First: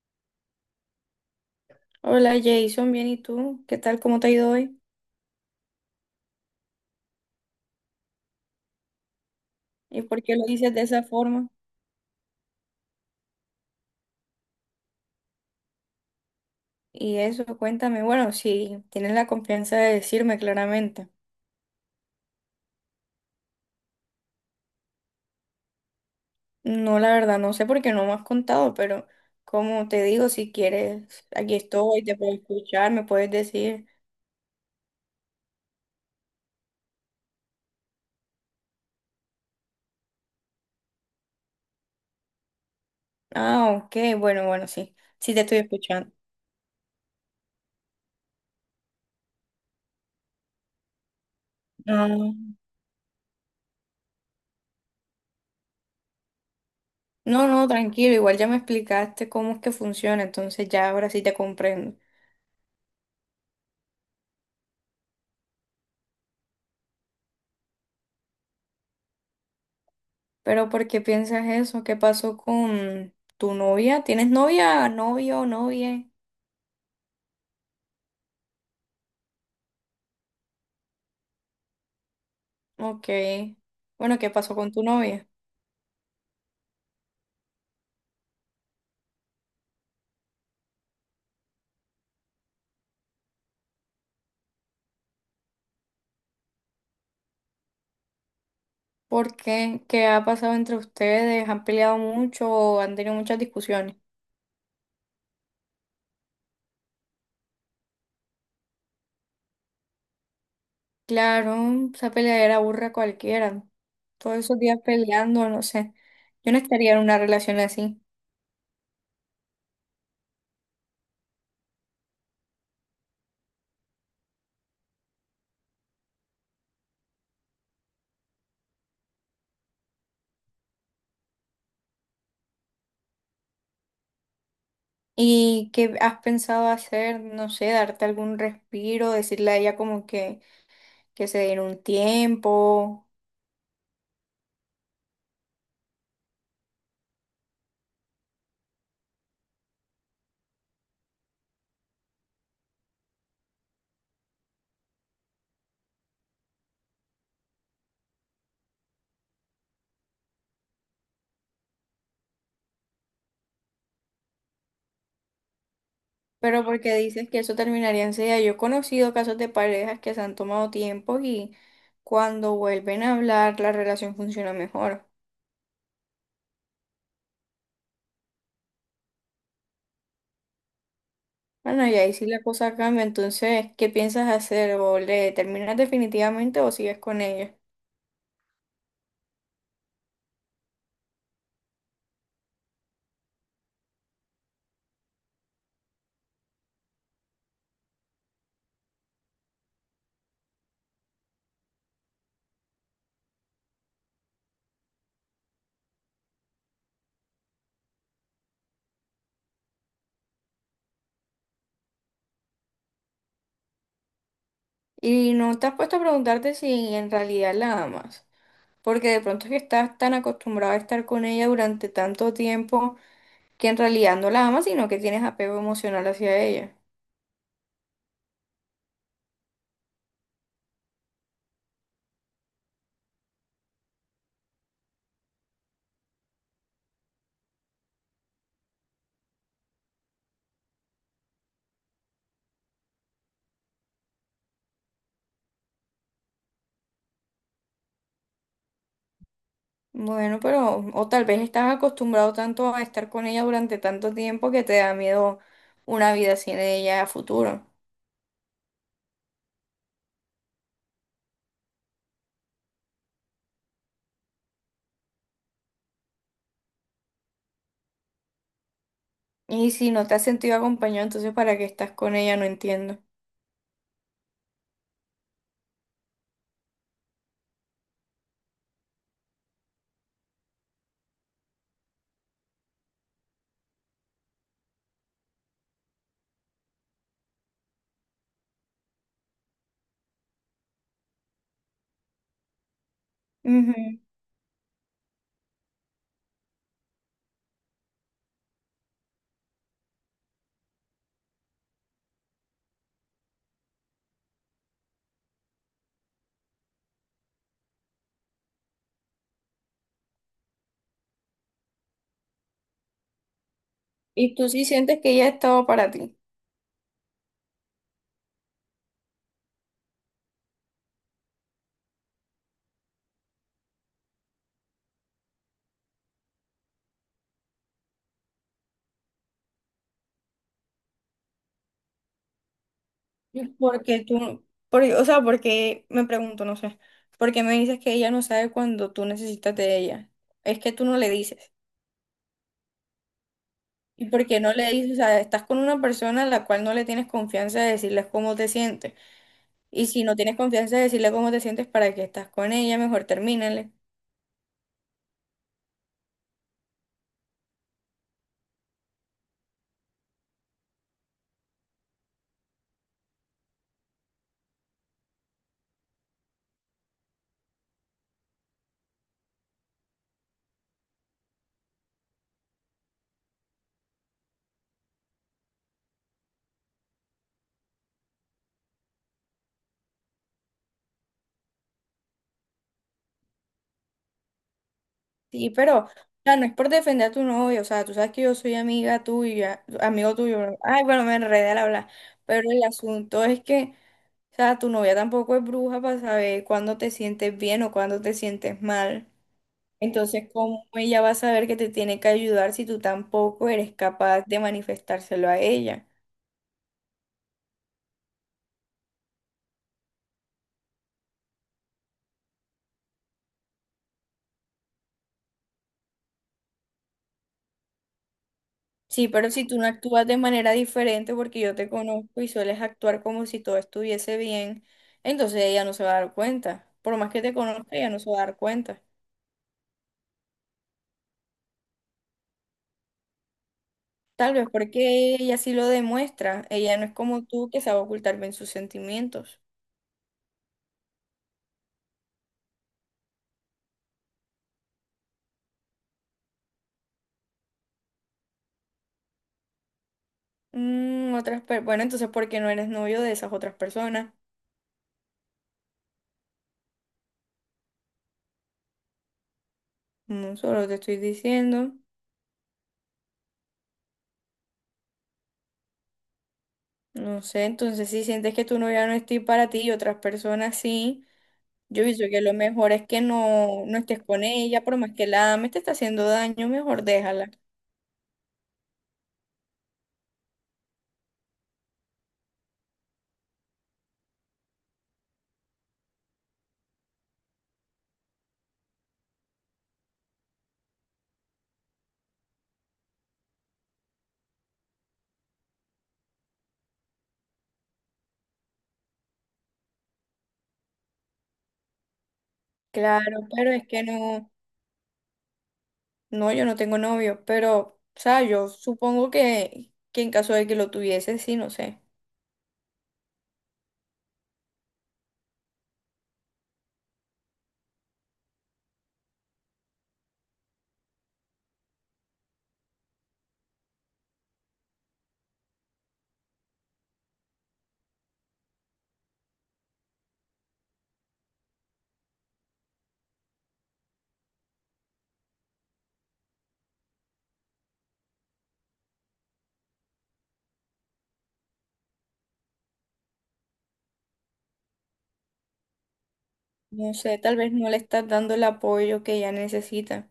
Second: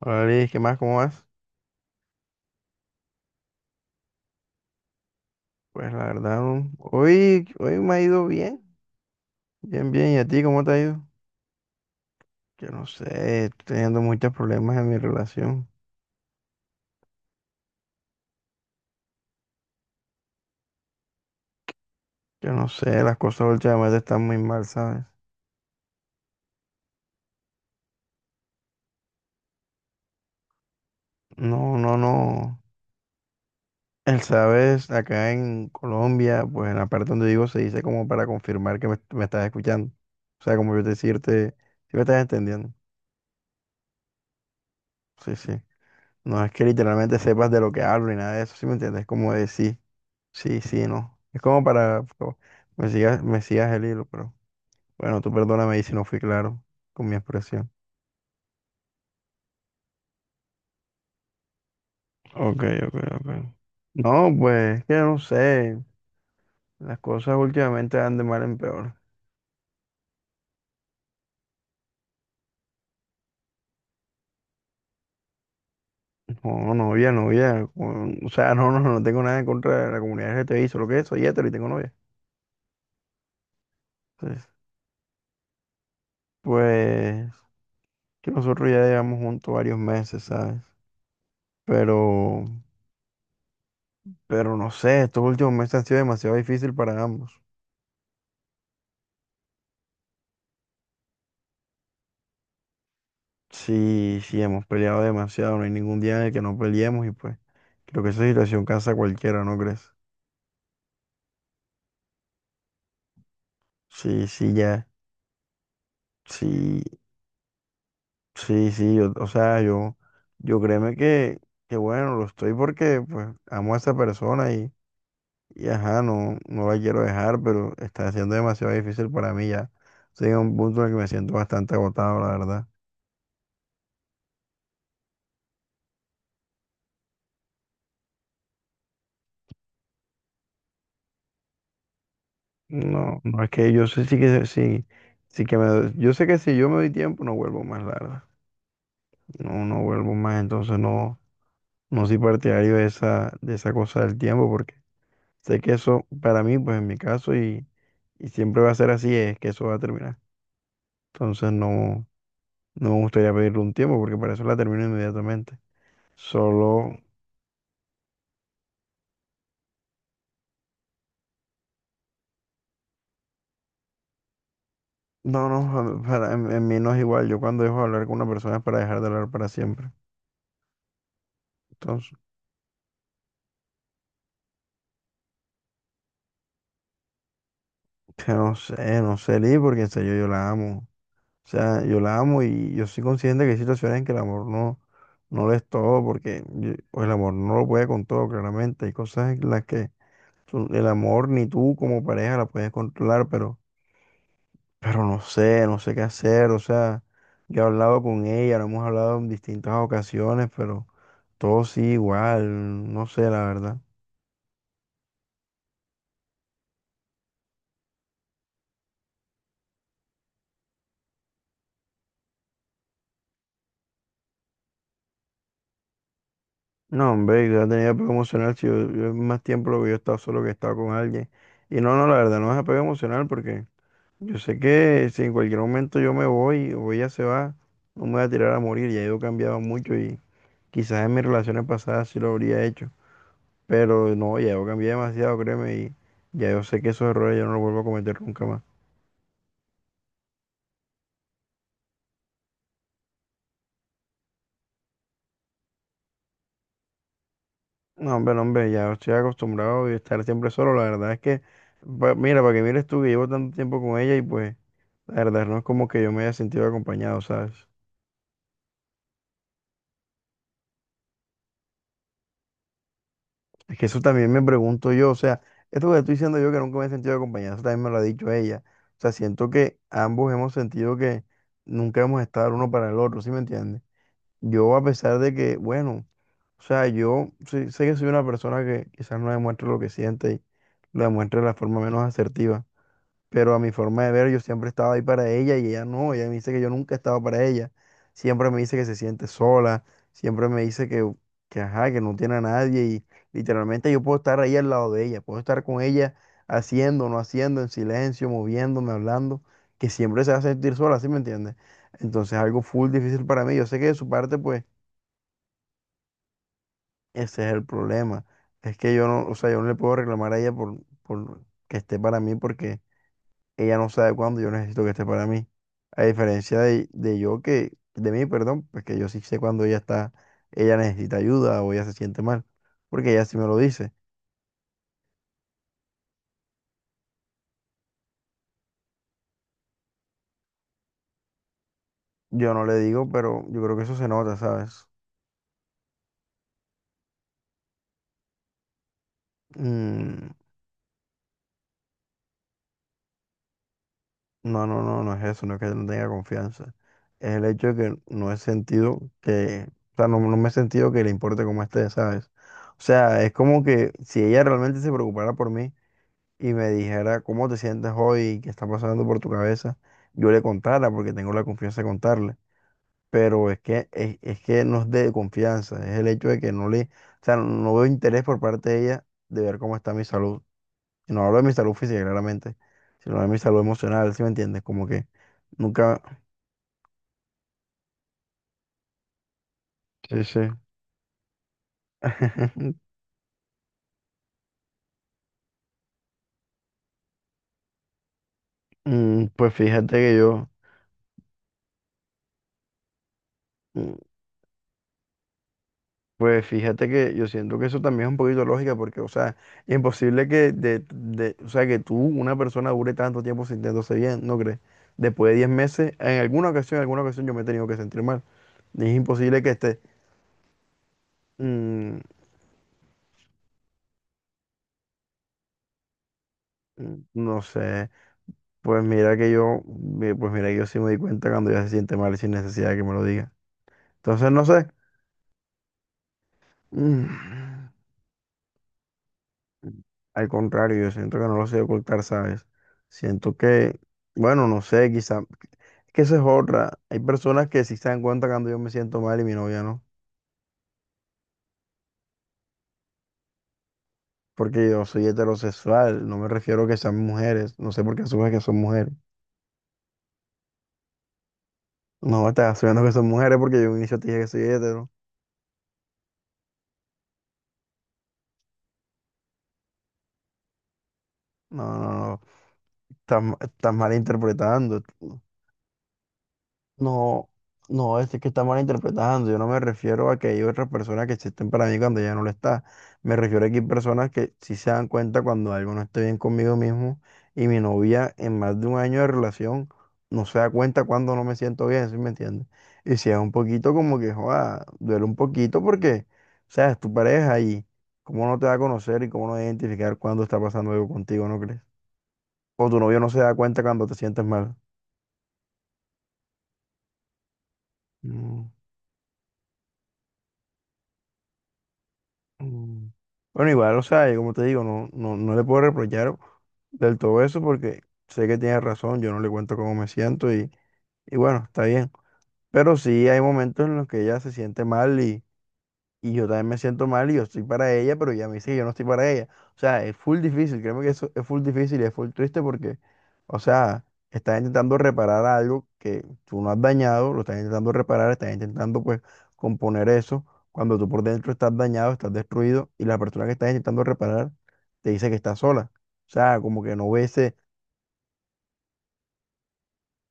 Hola Liz, ¿qué más? ¿Cómo vas? Hola Jason, bien, ¿y tú? ¿Qué tal? ¿Cómo te ha ido hoy? Pues la verdad, hoy, hoy me ha ido bien, bien, ¿Y bien. ¿Y por a qué ti lo cómo te dices ha de ido? esa forma? Yo no sé, estoy teniendo muchos problemas en mi relación. Y eso, cuéntame. Bueno, si tienes la confianza de decirme claramente. Yo no sé, las cosas últimamente están muy mal, ¿sabes? No, la verdad, no sé por qué no me has contado, pero como te digo, si quieres, aquí No, no, estoy, te puedo no. escuchar, me puedes decir. El sabes, acá en Colombia, pues en la parte donde vivo se dice como para confirmar que me estás escuchando. O sea, como yo decirte, si me estás entendiendo. Ah, ok, bueno, bueno, sí, sí Sí, te estoy sí. escuchando. No es que literalmente sepas de lo que hablo ni nada de eso, ¿sí me entiendes? Como decir. Sí, sí, no. Es como para Ah, me sigas el hilo, pero bueno, tú perdóname ahí si no fui claro con mi no, no, expresión. tranquilo, igual ya me explicaste cómo es que funciona, entonces ya ahora sí te comprendo. Ok, ok, ok. No, pues, es que no sé. Las cosas últimamente van de mal en peor. Pero ¿por qué piensas eso? ¿Qué pasó con tu novia? ¿Tienes novia, novio, novia? No, novia, novia. O sea, no, no, no tengo nada en contra de la comunidad LGTBI, solo que soy hetero y tengo novia. Ok. Bueno, ¿qué Entonces, pasó con tu novia? pues, que nosotros ya llevamos juntos varios meses, ¿sabes? Pero, pero no sé, estos últimos meses han sido demasiado difícil para ambos. ¿Por qué? ¿Qué ha pasado entre ustedes? ¿Han peleado mucho o han tenido muchas discusiones? Sí, sí, hemos peleado demasiado, no hay ningún día en el que no peleemos y pues creo que esa situación cansa a cualquiera, ¿no crees? Claro, esa peleadera aburre a cualquiera. Sí, Todos sí, esos días ya, peleando, no sé. Yo no sí, estaría en una relación así. sí, o sea, yo créeme que bueno, lo estoy porque pues amo a esa persona y ajá, no, no la quiero dejar, pero está siendo demasiado difícil para mí ya. Estoy en un punto en el que me siento bastante agotado, la verdad. ¿Y qué has pensado hacer? No sé, darte algún respiro, decirle a ella como que se diera un tiempo. No, no es que yo sé sí que sí, yo sé que si yo me doy tiempo no vuelvo más, la verdad. No, no vuelvo más, entonces no, no soy partidario de de esa cosa del tiempo, porque sé que eso, para mí, pues en mi caso, y siempre va a ser así, es que eso va a terminar. Entonces no, no me gustaría pedirle un tiempo, porque para eso la termino inmediatamente. Pero porque Solo, dices que eso terminaría enseguida. Yo he conocido casos de parejas que se han tomado tiempo y cuando vuelven a hablar la relación funciona mejor. no, no, en mí no es igual. Yo cuando dejo de hablar con una persona es para dejar de hablar para siempre. Bueno, y ahí Entonces, sí la cosa cambia. Entonces, ¿qué piensas hacer? ¿O le terminas definitivamente o sigues con ella? que no sé, no sé, Lee, porque en serio yo la amo. O sea, yo la amo y yo soy consciente que hay situaciones en que el amor no, no lo es todo, porque o el amor no lo puede con todo, claramente. Hay cosas en las que el amor ni tú como pareja la puedes controlar, pero no sé, no sé qué hacer. O sea, yo he hablado con ella, lo hemos hablado en distintas ocasiones, pero todo sí igual, no sé, la verdad. Y no te has puesto a preguntarte si en realidad la amas. Porque de pronto es que estás tan acostumbrado a estar con ella durante tanto tiempo que en realidad no la amas, sino que tienes apego emocional hacia ella. No, hombre, yo tenía apego emocional, si yo, yo más tiempo lo que yo he estado solo que he estado con alguien. Y no, no, la verdad, no es apego emocional porque... Yo sé que si en cualquier momento yo me voy o ella se va, no me voy a tirar a morir. Ya yo he cambiado mucho y quizás en mis relaciones pasadas sí lo habría hecho. Pero no, ya yo cambié demasiado, créeme, y ya yo sé que esos errores yo no los vuelvo a cometer nunca más. Bueno, pero o tal vez estás acostumbrado tanto a estar con ella durante tanto tiempo que te da miedo una vida sin ella a futuro. No, hombre, no, hombre, ya estoy acostumbrado a estar siempre solo. La verdad es que, mira, para que mires tú que llevo tanto tiempo con ella y pues, la verdad no es como que yo me haya sentido acompañado, ¿sabes? Y si no te has sentido acompañado, entonces ¿para qué estás con ella? No entiendo. Es que eso también me pregunto yo, o sea, esto que te estoy diciendo yo que nunca me he sentido acompañado, eso también me lo ha dicho ella. O sea, siento que ambos hemos sentido que nunca hemos estado el uno para el otro, ¿sí me entiendes? Yo a pesar de que, bueno, o sea, sé que soy una persona que quizás no demuestre lo que siente y lo demuestre de la forma menos asertiva, pero a mi Ujú. forma de ver, yo siempre estaba ahí para ella y ella no, ella me dice que yo nunca estaba para ella. Siempre me dice que se siente sola, siempre me dice que ajá, que no tiene a nadie y literalmente yo puedo estar ahí al lado de ella, puedo estar con ella haciendo, no haciendo, en silencio, moviéndome, hablando, que siempre se va a sentir sola, ¿sí me entiendes? Entonces algo full difícil para mí. Yo sé que de su Y parte, tú pues, sí sientes que ella ha estado para ti. ese es el problema. Es que yo no, o sea, yo no le puedo reclamar a ella por que esté para mí porque ella no sabe cuándo yo necesito que esté para mí. A diferencia de yo que, de mí, perdón, pues que yo sí sé cuándo ella está, ella necesita ayuda o ella se siente mal, porque ella sí me lo dice. O sea, porque me pregunto, no sé, porque me dices que ella no sabe cuando tú necesitas de ella. Es que tú no le dices. Yo no le digo, pero yo creo que eso ¿Y se por nota, qué no le ¿sabes? dices? O sea, estás con una persona a la cual no le tienes confianza de decirles cómo te sientes. Y si no Mm, tienes confianza de decirle cómo te sientes para que estás con ella, mejor termínale. no, no, no, no es eso, no es que no tenga confianza. Es el hecho de que no he sentido que, o sea, no, no me he sentido que le importe cómo esté, ¿sabes? O sea, es como que si ella realmente se preocupara por mí, y me dijera cómo te sientes hoy, qué está pasando por tu cabeza, yo le contara porque tengo la confianza de contarle. Pero es que, es que no es de confianza, es el hecho de que no le, o sea, no veo interés por parte de ella de ver cómo está mi salud. Y no hablo de mi salud física, claramente, sino de mi salud emocional, ¿sí me entiendes? Como que Sí, pero, o nunca, sea, no es por defender a tu novio, o sea, tú sabes que yo soy amiga tuya, amigo sí, tuyo, sí. bro. Ay, bueno, me enredé al hablar. Pero el asunto es que, o sea, tu novia tampoco es bruja para saber cuándo te sientes bien o cuándo te sientes mal. Mm, Pues fíjate que Entonces, yo, ¿cómo ella va a saber que te tiene que ayudar si tú tampoco eres mm, capaz de manifestárselo a ella? Pues fíjate que yo siento que eso también es un poquito lógica porque, o sea, es imposible que, o sea, que tú, una persona, dure tanto tiempo sintiéndose bien, ¿no crees? Después de 10 meses, en alguna ocasión yo me he tenido que sentir mal. Es Sí, pero imposible si que tú no esté, actúas de manera diferente porque yo te mm, conozco y sueles actuar como si todo estuviese bien, entonces ella no se va a dar cuenta. Por más que te no conozca, ella sé, no se va a dar cuenta. pues mira que pues mira que yo sí me di cuenta cuando ya se siente mal sin necesidad de que me lo diga. Entonces, Tal no vez sé, porque ella sí lo demuestra. Ella no es como tú que mm, sabe ocultar bien sus sentimientos. al contrario, yo siento que no lo sé ocultar, ¿sabes? Siento que, bueno, no sé, quizá que eso es otra. Hay personas que sí se dan cuenta cuando yo me siento mal y mi novia no. Bueno, entonces ¿por qué no eres novio de esas otras personas? Porque yo soy heterosexual, no me refiero a que sean mujeres. No sé por qué asumes que son mujeres. No, solo te estoy diciendo. No, estás asumiendo que son mujeres porque yo en un inicio te dije que soy hetero. No sé, entonces si sientes que tu novia no es ti- para ti y otras personas sí. No, Yo pienso no, no. que lo mejor es que Estás, no, estás no estés con ella, por malinterpretando. más que la ames, te está haciendo daño, mejor déjala. No, no, es que está mal interpretando. Yo no me refiero a que hay otras personas que existen para mí cuando ya no lo está. Me refiero a que hay personas que sí se dan cuenta cuando algo no esté bien conmigo mismo. Y mi novia, en más de 1 año de relación, no se da cuenta cuando no me siento bien, ¿sí me entiendes? Y si es un poquito como que, joda, duele un poquito porque, o sea, es tu pareja y cómo no te va a conocer y cómo no va a identificar cuando está pasando algo contigo, ¿no crees? O tu novio no Claro, se da pero cuenta es que cuando te sientes no, mal. no, yo no tengo novio, pero, o sea, Mm. yo supongo que en caso de que lo tuviese, sí, no sé. Mm. Bueno, igual, o sea, yo como te digo, no, no, no le puedo reprochar del todo eso porque sé que tiene razón, yo no le cuento cómo me siento y bueno, está bien. Pero sí hay momentos en los que ella se siente mal y yo también me siento mal y yo estoy para ella, pero ella me dice que yo no estoy para ella. O sea, es full difícil, créeme que eso es full difícil y es full triste porque, o sea, estás intentando reparar algo que tú no has dañado, lo estás intentando reparar, estás intentando pues componer eso, cuando tú por dentro estás dañado, estás destruido y la persona que estás intentando reparar te dice que está sola. O sea, como que no No ve sé, ese, tal vez no le estás dando el apoyo que ella necesita.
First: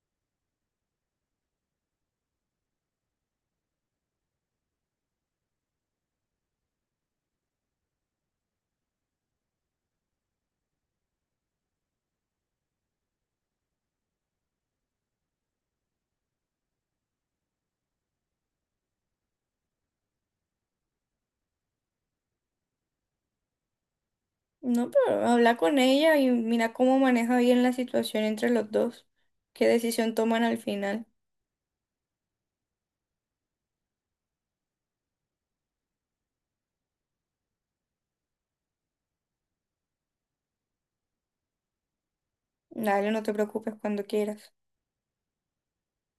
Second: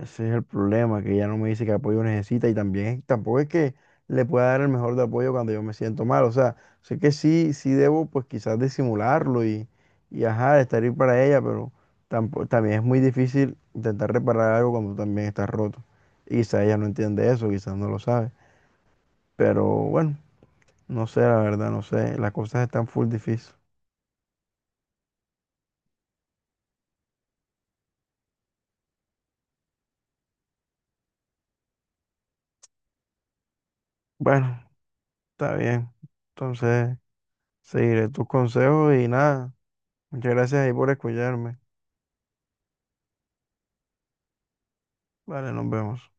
ese es el problema, que ella no me dice qué apoyo necesita y también tampoco es que le pueda dar el mejor de apoyo cuando yo me siento mal. O sea, sé que sí, sí debo pues quizás disimularlo y ajá, estar ahí para ella, pero tampoco, también es muy difícil intentar reparar algo cuando tú también estás roto. Y quizás ella no entiende eso, quizás no lo sabe. Pero bueno, no sé, la verdad, no sé. Las cosas están full difícil. No, pero habla con ella y mira cómo maneja bien la situación entre los dos. ¿Qué decisión toman al final? Bueno, está bien. Entonces, seguiré tus consejos y nada. Muchas gracias ahí por escucharme. Dale, no te preocupes cuando quieras. Vale, nos vemos.